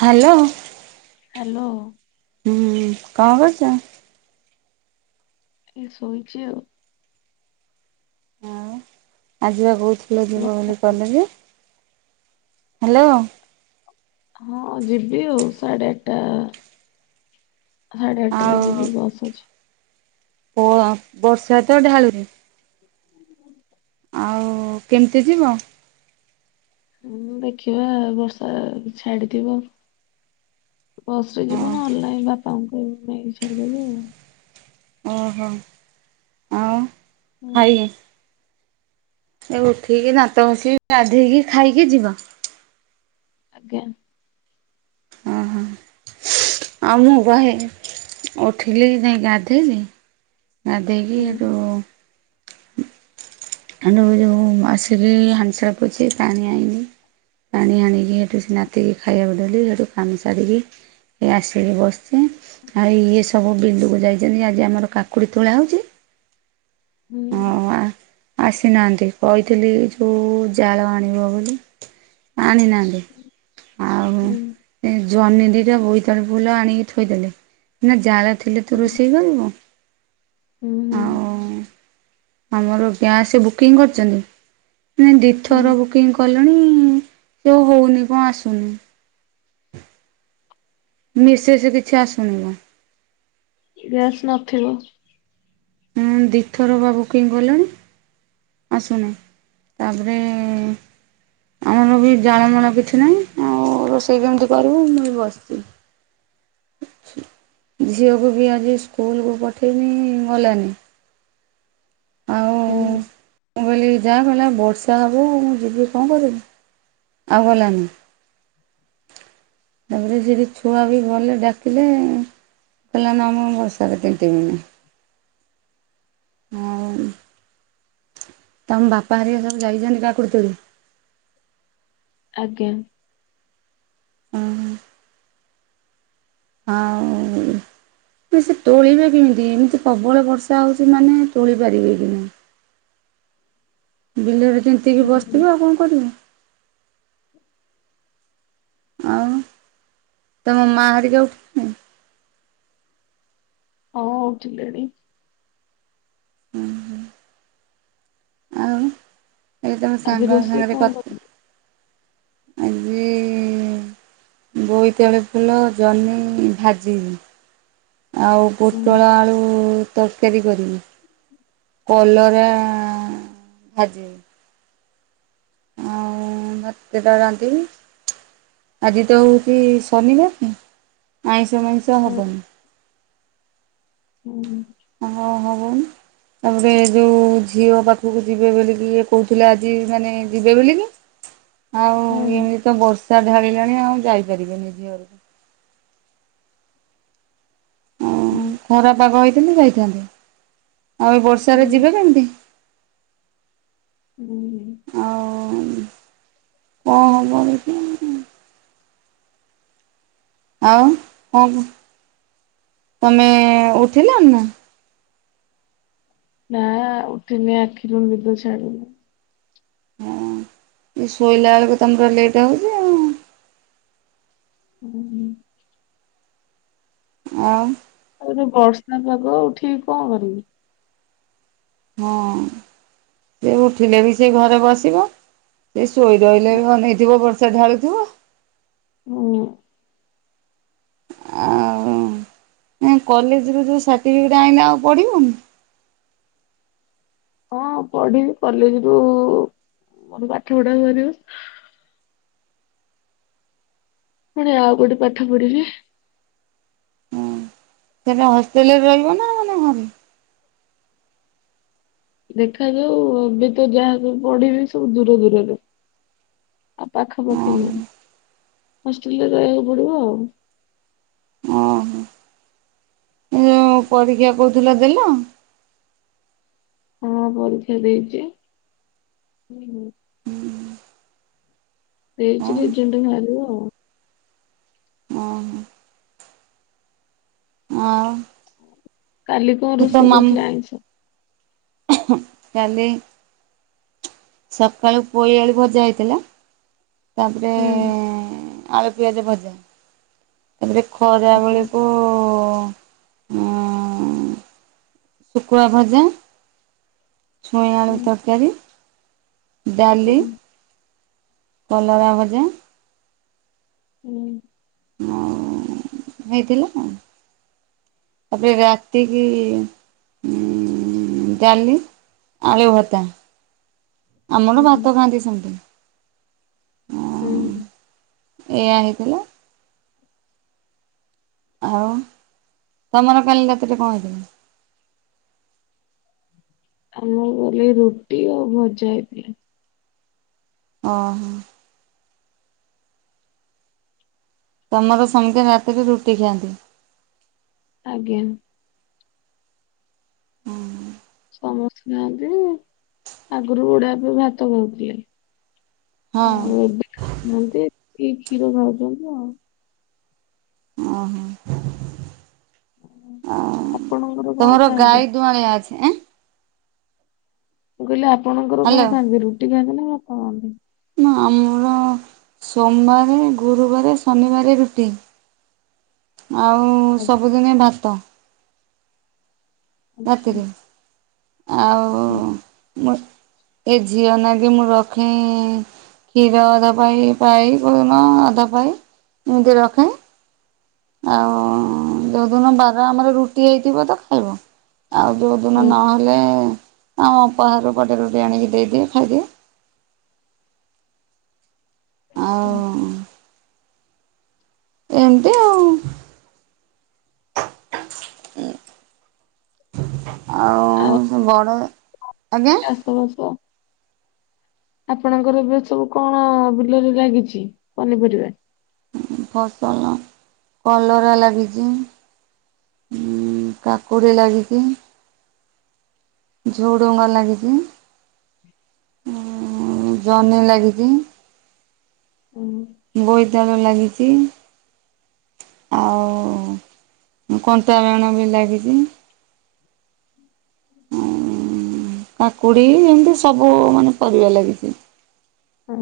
Hello. Hello. ହୁଁ କଣ କରୁଚ? ଏ ଶୋଇଚି ଆଉ। ଆଉ ଆଜି ବା କହୁଥିଲେ ଯିବ ବୋଲି ବସ୍- କଲେଜେ ହାଲୋ। ହଁ ଯିବି ଆଉ ସାଡ଼େ ଆଠଟା ଆ ହାଡ଼େ ଆଟ୍ ଟା ରେ ଯିବି ବସ୍ ଅଛି। ପ ଆ ବର୍ଷା ତ ଢାଳୁଚି। ଆଉ କେମିତି ଯିବ? ହୁଁ ଦେଖିବା ବର୍ଷା ଯଦି ଛାଡ଼ିଥିବା। ବସ୍ ରେ ଯିବୁ ନହଲେ ବାପାଙ୍କୁ କହିବୁ ନେଇକି ଛାଡ଼ିଦେବେ ଆଉ। ଓହୋ ଆଉ? ହୁଁ। [unintelligible] ଏ ଉଠିକି ଦାନ୍ତ ଘସିକି ଗାଧେଇକି ଖାଇକି ଯିବ? ଆଜ୍ଞା। ଅଁ ହଁ। ଆଉ ମୁଁ ପା ହେଇ ଉଠିଲି ଯାଇଁ ଗାଧେଇଲି। ଗାଧେଇକି ହୁଁ ହେଟୁ ହେଟୁ ଏଯୋଉଁ ଆସିରି ହାଣ୍ଡିଶାଳ ପୋଛିଲି ପାଣି ଆଇଁଲି। ପାଣି ହାଣିକି ହେଠୁ ସେ ନାତି କି ଖାଇବାକୁ ଦେଲି ହେଠୁ କାମ ସାରିକି ଏ ଆସିକି ବସିଚି। ଆଉ ଇଏ ସବୁ ବିଲୁକୁ ଯାଇଛନ୍ତି ଆଜି ଆମର କାକୁଡ଼ି ତୋଳା ହୋଉଛି। ହୁଁ। ଆସିନାହାନ୍ତି କହିଥିଲି ଯୋଉ ଜାଳ ଆଣିବ ବୋଲି। ଆଣି ନାହାନ୍ତି। ଆଉ ହୁଁ ଏ ଜହ୍ନି ଦିଟା ବୋଇତାଳୁ ଫୁଲ ଆଣିକି ଥୋଇଦେଲେ। ନା ଜାଳ ଥିଲେ ତୁ ହୁଁ। ରୋଷେଇ କରିବୁ। ଆଉ ହୁଁ। ଆମର ଗ୍ୟାସ୍ ବୁକିଂ କରିଛନ୍ତି ନାଇଁ ଦିଥର ହୁଁ ବୁକିଂ କ କଲଣି ସେଉ ହୋଉନି କଣ ଆସୁନି। ମିସେଜ କିଛି ଆସୁନି ବ। ଗ୍ୟାସ୍ ନଥିବ। ହୁଁ ଦିଥର ବା ବୁକିଂ କଲେଣି। ଆସୁନି ତାପରେ ଆମର ବି ଜାଳ ମାଳ କିଛି ନାହିଁ ଆଉ ରୋଷେଇ କେମିତି କରିବୁ ମୁଁ ବି ବସିଛି। ଝିଅକୁ ବି ଆଜି ସ୍କୁଲକୁ ପଠେଇନି ଗଲାନି। ଆଉ ହୁଁ। ମୁଁ କହିଲି ଯାହା କହିଲା ବର୍ଷା ହେବ ମୁଁ ଯିବି କଣ କରିବି? ଆଉ ଗଲାନି। ତାପରେ ସେଇଠି ଛୁଆ ବି ଗଲେ ଡାକିଲେ। କହିଲା ନା ମୁଁ ବର୍ଷାରେ ତିନ୍ତିମିଣି। ହଉ ତମ ବାପା ହେରିକା ସବୁ ଯାଇଛନ୍ତି କାକୁଡ଼ି ତୋଳି। ଆଜ୍ଞା। ଉଁ ହୁଁ। ଆଉ ସେ ତୋଳିବେ କେମିତି? ଏମିତି ପ୍ରବଳ ବର୍ଷା ହଉଛି ମାନେ ତୋଳି ପାରିବେ କି ନା ବିଲରେ ତିନ୍ତିକି ହୁଁ ବସିଥିବ, ଆଉ କଣ କରିବ? ଆଉ ତମ ମା ହେରିକା ଉଠି ହଁ ଉଠିଲେଣି। ହୁଁ ହୁଁ। ଏଇ ତମ ଆଜି ସାଙ୍ଗ ରୋଷେଇ ସାଙ୍ଗରେ କଣ କ କରିବେ? ଆଜି ବୋଇତାଳୁ ଫୁଲ, ଜହ୍ନି ଭାଜି ଆଉ ହୁଁ ପୋଟଳ ଆଳୁ ତରକାରୀ କରିବି, କଲରା ଭାଜିବି। ଆଉ ଭାତ ଦିଟା ରାନ୍ଧିବି। ଆଜି ତ ହଉଛି ଶନିବାର କି ଆଇଁଷ ମଇଁଷ ହୁଁ ହବନି। ହୁଁ ହୁଁ। ହ ହ [unintelligible] ତାପରେ ଯୋଉ ଝିଅ ପାଖକୁ ଯିବେ ବୋଲିକି ଇଏ କହୁଥିଲେ ଆଜି ମାନେ ଯିବେ ବୋଲିକି। ଆଉ ହୁଁ ଏମିତି ତ ବର୍ଷା ଢାଳିଲାଣି ଆଉ ଯାଇପାରିବେନି ଝିଅ ଘରକୁ। ହୁଁ ଖରାପାଗ ହେଇଥିଲେ ଯାଇଥାନ୍ତେ ଆଉ ଏ ବର୍ଷାରେ ଯିବେ ହୁଁ କେମିତି? ହୁଁ ଆଉ କଣ ହବ ଦେଖିଆ। ଆଉ କଣ କ ତମେ ଉଠିଲଣି ନା? ନା ଉଠନି ଆଖିରୁ ନିଦ ଛାଡୁନି। ହଁ ଶୋଇଲା ବେଳକୁ ତମର ଲେଟ୍ ହଉଛି। ଆଉ। ଆ ଆଉ ବର୍ଷା ପାଗ, ଉଠିକି କଣ କରିବି? ହଁ ସେ ଉଠିଲେ ବି ସେ ଘରେ ବସିବ। ସେ ଶୋଇ ରହିଲେ ବି ଅନେଇଥିବ ବର୍ଷା ଢାଳୁଥିବ। ହୁଁ ଉଁ ଆଉ କଲେଜରୁ ଯେଉଁ ସାର୍ଟିଫିକେଟ୍ ଆଣିଲେ ଆଉ ପଢ଼ିବନି? ହଁ ପଢିବି କଲେଜରୁୁ ମୋର ପାଠ ପଢା କରିବ। ପୁଣି ଆଉ ଗୋଟେ ପାଠ ପଢିବି। ସେଲେ ହଷ୍ଟେଲରେ ରହିବ ନା ମାନେ ଘରେ? ଦେଖାଯାଉ ଏବେ ତ ଯାହାକୁ ପଢିବି ସବୁ ଦୂର ଦୂରରେ। ଆଉ ପାଖପଖି ନୁହ, ହଷ୍ଟେଲ ରେ ରହିବାକୁ ପଡିବ ଆଉ। କଣ ପରୀକ୍ଷା କହୁଥିଲା ଦେଲ? ହଁ ପରୀକ୍ଷା ଦେଇଛି। ଦେଇଚି, ରେଜାଲଟ ବାହାରିବ ଆଉ। ଓହୋ ହ କାଲି କଣ ରୋଷେଇ କରିଥିଲ ମାମୁଁ ଆଇଁଷ? କାଲି ସକାଳୁ ପୋଇଆଳୁ ଭଜା ହେଇଥିଲା। ତାପରେ ହୁଁ ଆଳୁ ପିଆଜ ଭଜା। ତାପରେ ଖରା ବେଳକୁ ଉ ଶୁଖଣା ଭଜା ଛୁଇଁ ଆଳୁ ହୁଁ ତରକାରୀ। ଡାଲି ହୁଁ କଲରା ବଜା। ହୁଁ। ଆଉ ହେଇଥିଲା। ତାପରେ ରାତିକ ଉ ଡାଲି। ଆଳି ଭତା ହୁଁ ଆମର ଭାତ ଖାଆନ୍ତି ସେମତି। ହୁଁ। ଏଇଆ ହେଇଥିଲା। ଆଉ ତମର କାଲି ରାତିରେ କଣ ହେଇଥିଲା। ଆମ ଗଲେ ରୁଟି ଆଉ ଭଜା ହେଇଥିଲା। ଓହୋ। ତମର ସମସ୍ତେ ରାତିରେ ରୁଟି ଖାଆନ୍ତି। ଆଜ୍ଞା। ହୁଁ। ସମସ୍ତେ ନାହାନ୍ତି ଆଗରୁ ବଡଆ ପାଇଁ ଭାତ କହୁଥିଲେ। ହଁ ଆଉ ଏବେହାନ୍ତି ଏ କ୍ଷୀର ଖାଉଛନ୍ତି ଆଉ। ଓହୋ। ଓ ଆପଣଙ୍କର କଣ ତମର ଖାଆନ୍ତି? ଗାଈ ଦୁଆଳିଆ ଅଛିଁ ଆଁ ମୁଁ କହିଲି ଆପଣଙ୍କର କଣ ହ୍ୟାଲୋ ଖାନ୍ତି ରୁଟି ଖାଆନ୍ତି ନା ଆପଣ ଖାଆନ୍ତି। ନା ଆମର ସୋମବାର ଗୁରୁବାର ଶନିବାର ରୁଟି। ଆଉ ଆଜ୍ଞା ସବୁଦିନେ ଭାତ। ଆଚ୍ଛା ରାତିରେ ଆଉ ହୁଁ, ମୁଁ ଏ ଝିଅ ନା କିି ମୁଁ ରଖେ କ୍ଷୀର ଅଧା ପା ପାଈ ପ ଆଧା ପାଈ ନି ରଖେ। ଆଉ ଯଉଦିନ ବାର ଆମର ରୁଟି ହେଇଥିବ ତ ଖାଇବ। ଆଉ ଯେଉଁଦିନ ହଁ ନହେଲେ ଆମ ଉପହାରୁ ପଟେ ରୁଟି ଆଣିକି ଦେଇଦିଏ ଖାଇଦିଏ। ଆଚ୍ଛା। ଆଉ ଏମିତି ଆଉ। [inaudible] ଆଉ ଘଡ଼ ଆଜ୍ଞା। [unintelligible] ଆପଣଙ୍କର ଏବେ ସବୁ କଣ ବିଲରେ ଲାଗିଛି ପନିପରିବା। ଫସଲ କଲରା ଲାଗିଛି। ଉ କାକୁଡ଼ି ଲାଗିଚି। ଝୁଡ଼ୁଙ୍ଗ ଲାଗିଛି। ଜହନି ଲାଗିଛି। ହୁଁ। ବୋଇତାଳୁ ଲାଗିଛି। ଆଉ କଣ୍ଟା ବେଣ ବି ଲାଗିଛି। ହଁ କାକୁଡି ଏମିତି ସବୁ ମାନେ ପରିବା ଲାଗିଛି। ହଁ।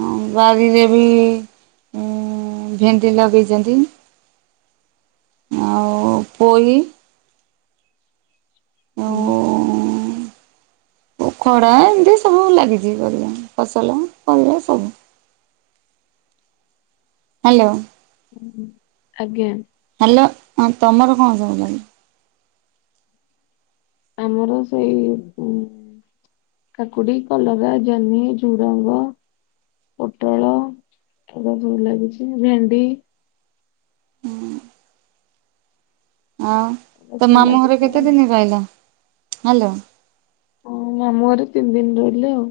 ହଁ ବାରିରେ ବି ଭେଣ୍ଡି ଲଗେଇଛନ୍ତି। ଆଉ ପୋଇ ହୁଁ। ଓ ଖଡ଼ା ଏମିତି ସବୁ ଲାଗିଛି ପରିବା ଫସଲ ପରିବା ସବୁ। ହ୍ୟାଲୋ। ଆଜ୍ଞା। ହ୍ୟାଲୋ ହଁ ତମର କଣ ସବୁ ଲାଗିଛି? ଆମର ସେଇ ଉ କାକୁଡି, କଲରା, ଜହ୍ନି, ଝୁଡ଼ଙ୍ଗ ପୋଟଳ ଏଗୁରା ସବୁ ଲାଗିଛି ଭେଣ୍ଡି। ହୁଁ। ଆଉ ଏଗୁଡା ତ ସବୁ ମାମୁଁ ଘରେ ଲାଗିଛି ଆଉ। କେତେ ଦିନ ରହିଲ ହାଲୋ। ମୁଁ ମାମୁଁ ଘରେ ତିନି ଦିନ ରହିଲି ଆଉ।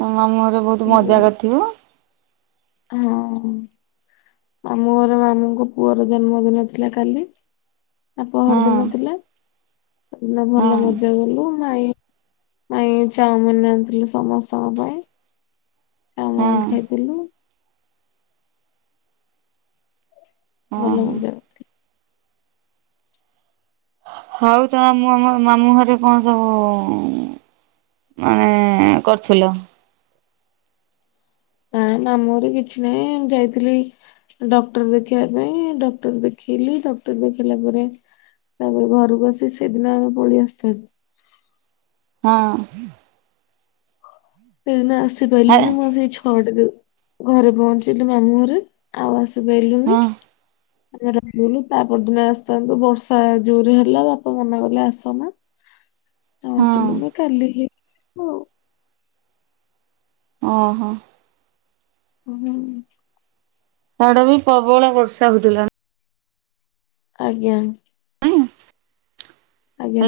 ତମେ ମାମୁଁ ଘରେ ବହୁତ୍ ତିନି ମଜା ଦିନ କରିଥିବ? ହଁ ମାମୁଁ ଘର ମାମୁଁଙ୍କ ପୁଅର ଜନ୍ମଦିନ ଥିଲା କାଲି। ତା ହଁ ପହର ଦିନ ଥିଲା ସେଦିନ ହଁ ଭଲ ମଜା କଲୁ ମାଇଁ ମାଇଁ ଚାଉମିିନ ଆଣିଥିଲେ ସମସ୍ତଙ୍କ ପାଇଁ ହଁ ଚାଉମିିନ ଖାଇଥିଲୁ। ଭଲ ଓହୋ। ମଜା ହଉ ତମ ମାମୁଁ ଘରେ କଣ ସବୁ? ମାନେ କରୁଥିଲ? ନା ନା ମାମୁ ଘରେ କିଛି ନାହିଁ ଏମିତି ଯାଇଥିଲି। ଡକ୍ଟର ଦେଖେଇବା ପାଇଁ ଡକ୍ଟର ଦେଖେଇଲି ଡକ୍ଟର ଦେଖେଇଲା ପରେ ତାପରେ ଘରକୁ ଆସି ସେଦିନ ଆମେ ପଳେଇ ଆସିଚୁ ହାରି। ହଁ। ସେଇଦିନ ଆସି ହେ ପାରିଲିନି ମୁଁ ସେଇ ଛଅଟାରେ ଘରେ ପହଞ୍ଚିଲି ମାମୁଁ ଘରେ। ଆଉ ଆସିପାଇଲୁନି। ହଁ ଆମେ ରହିଗଲୁ ତା ପରଦିନ ଆସିଥାନ୍ତୁ ବର୍ଷା ଜୋରେ ହେଲା ବାପା ମନା କଲେ ଆସନା। ଆଉ ହଁ ଆସିଲୁନି କାଲି ହି ଯିବୁ। ଅ ହ। ଓହୋ। ସାଡେ ବି ପ୍ରବଳ ବର୍ଷା ହଉଥିଲା। ଆଜ୍ଞା। ନାଇଁ? ଆଜ୍ଞା।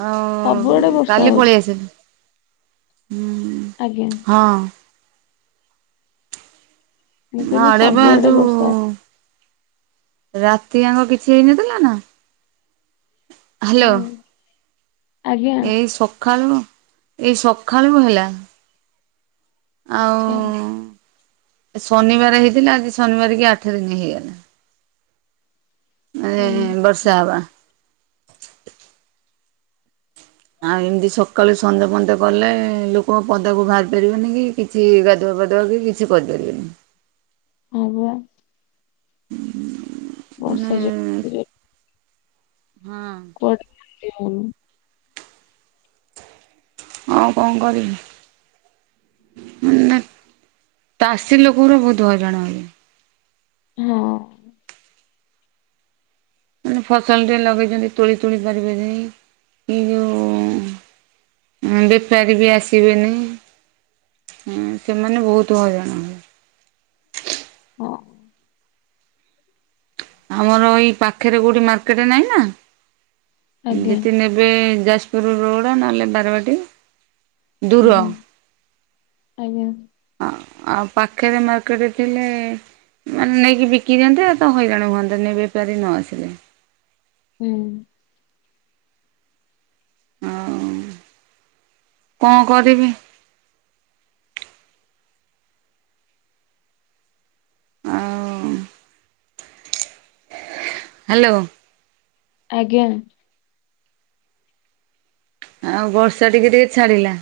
ଆଉ ସବୁଆଡେ ବର୍ଷା କାଲି ପଳେଇ ହଉଛି। ଆସିବେ ହୁଁ। ଆଜ୍ଞା। ହଁ। ମୁଁ କହିଲି ଘରେ ପା ସବୁଆଡେ ବର୍ଷା ହଉ- ଯୋଉ ରାତିଆଙ୍କ କିଛି ହେଇନଥିଲା ନା ହାଲୋ। ହୁଁ ଆଜ୍ଞା ଏଇ ସଖାଳୁ ଏଇ ସଖାଳୁ ହେଲା। ଆଚ୍ଛା ଆଉ ଶନିବାର ହେଇଥିଲା ଆଜି ଶନିବାର କି ଆଠ ଦିନ ହେଇଗଲା। ମାନେ ହୁଁ ବର୍ଷା ହବା। ଆଉ ଏମିତି ସକାଳୁ ସନ୍ଧ୍ ପନ୍ଦ କଲେ ଲୋକଙ୍କ ପଦାକୁ ବାହାରି ପାରିବେନି କି? କିଛି ଗାଧୁଆ ପାାଧୁଆ କି କିଛି କରିପାରିବେନି। ହୁଁ ବା। ମାନେ ବର୍ଷା ଯୁତିରେ ହଁ। [inaudible] ହଉ କଣ କରିବି? ମ ନା ଚାଷୀ ଲୋକଙ୍କର ବହୁତ ହଇରାଣ ହୁଏ। ହଁ। ମାନେ ଫସଲଟେ ଲଗେଇଛନ୍ତି ତୋଳି ତୋଳି ପାରିବେନି ଏଇ ଯୋଉ ବେପାରୀ ବି ଆସିବେନି। ହଁ ସେମାନେ ବହୁତ ହଇରାଣ ହନ୍ତି। ହଁ। ଆମର ଏଇ ପାଖରେ କୋଉଠି ମାର୍କେଟ ନାଇଁ ନା ଆଜ୍ଞା। ନେ ଏବେ ଯାଜପୁର ରୋଡ ନହେଲେ ବାରବାଟୀ। ଦୂର। ଆଜ୍ଞା ଆଜ୍ଞା ହଁ ଆଉ ପାଖରେ ମାର୍କେଟରେ ଥିଲେ ମାନେ ନେଇକି ବିକି ଦିଅନ୍ତ ଆଉ ତ ହଇରାଣ ହୁ ଆନ୍ଦନୀ ବେପାରୀ ନ ଆସିଲେ ହୁଁ। ହଉ କଣ କରିବି ଆଉ ହାଲୋ। ଆଜ୍ଞା। ଆଉ ବର୍ଷା ଟିକେ ଟିକେ ଛାଡି଼ଲା।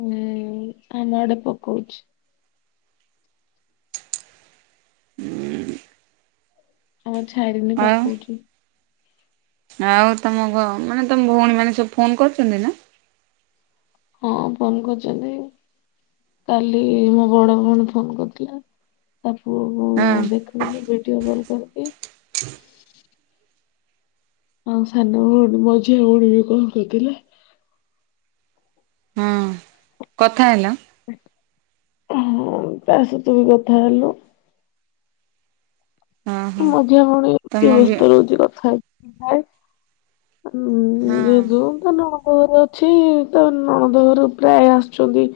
ହୁଁ ଆମ ଆଡ଼େ ପକଉଛି। ଉଁ ଆଉ ଛାଡ଼ିନି ଆଉ ପକଉଛି। ଆଉ ତମ ଘ ମାନେ ତମ ଭଉଣୀ ମାନେ ସବୁ ଫୋନ୍ କରୁଛନ୍ତି ନା? ହଁ ଫୋନ୍ କରୁଛନ୍ତି। କାଲି ମୋ ବଡ଼ ଭଉଣୀ ଫୋନ୍ କରିଥିଲା ତା ପୁଅ କୁ ହଁ। ଦେଖୁଥିଲି ଭିଡିଓ କଲ୍ କରିକି। ଆଉ ସାନ ଭଉଣୀ ମଝିଆ ହଉଣୀ ବି କଲ୍ କରିଥିଲେ। ହଁ କଥା ହେଲ? ହଁ ତା ସହିତ ବି କଥା ହେଲୁ। ହଁ ହଁ ମଝିଆ କଣଛି ତମ ବି ବ୍ୟସ୍ତ ରହୁଛି କଥା ହୁଁ ହଁ। ଯେହେତୁ ତ ନଣଦହରେ ଅଛି ତା ନଣଦ ଘରୁ ପ୍ରାୟ ଆସୁଛନ୍ତି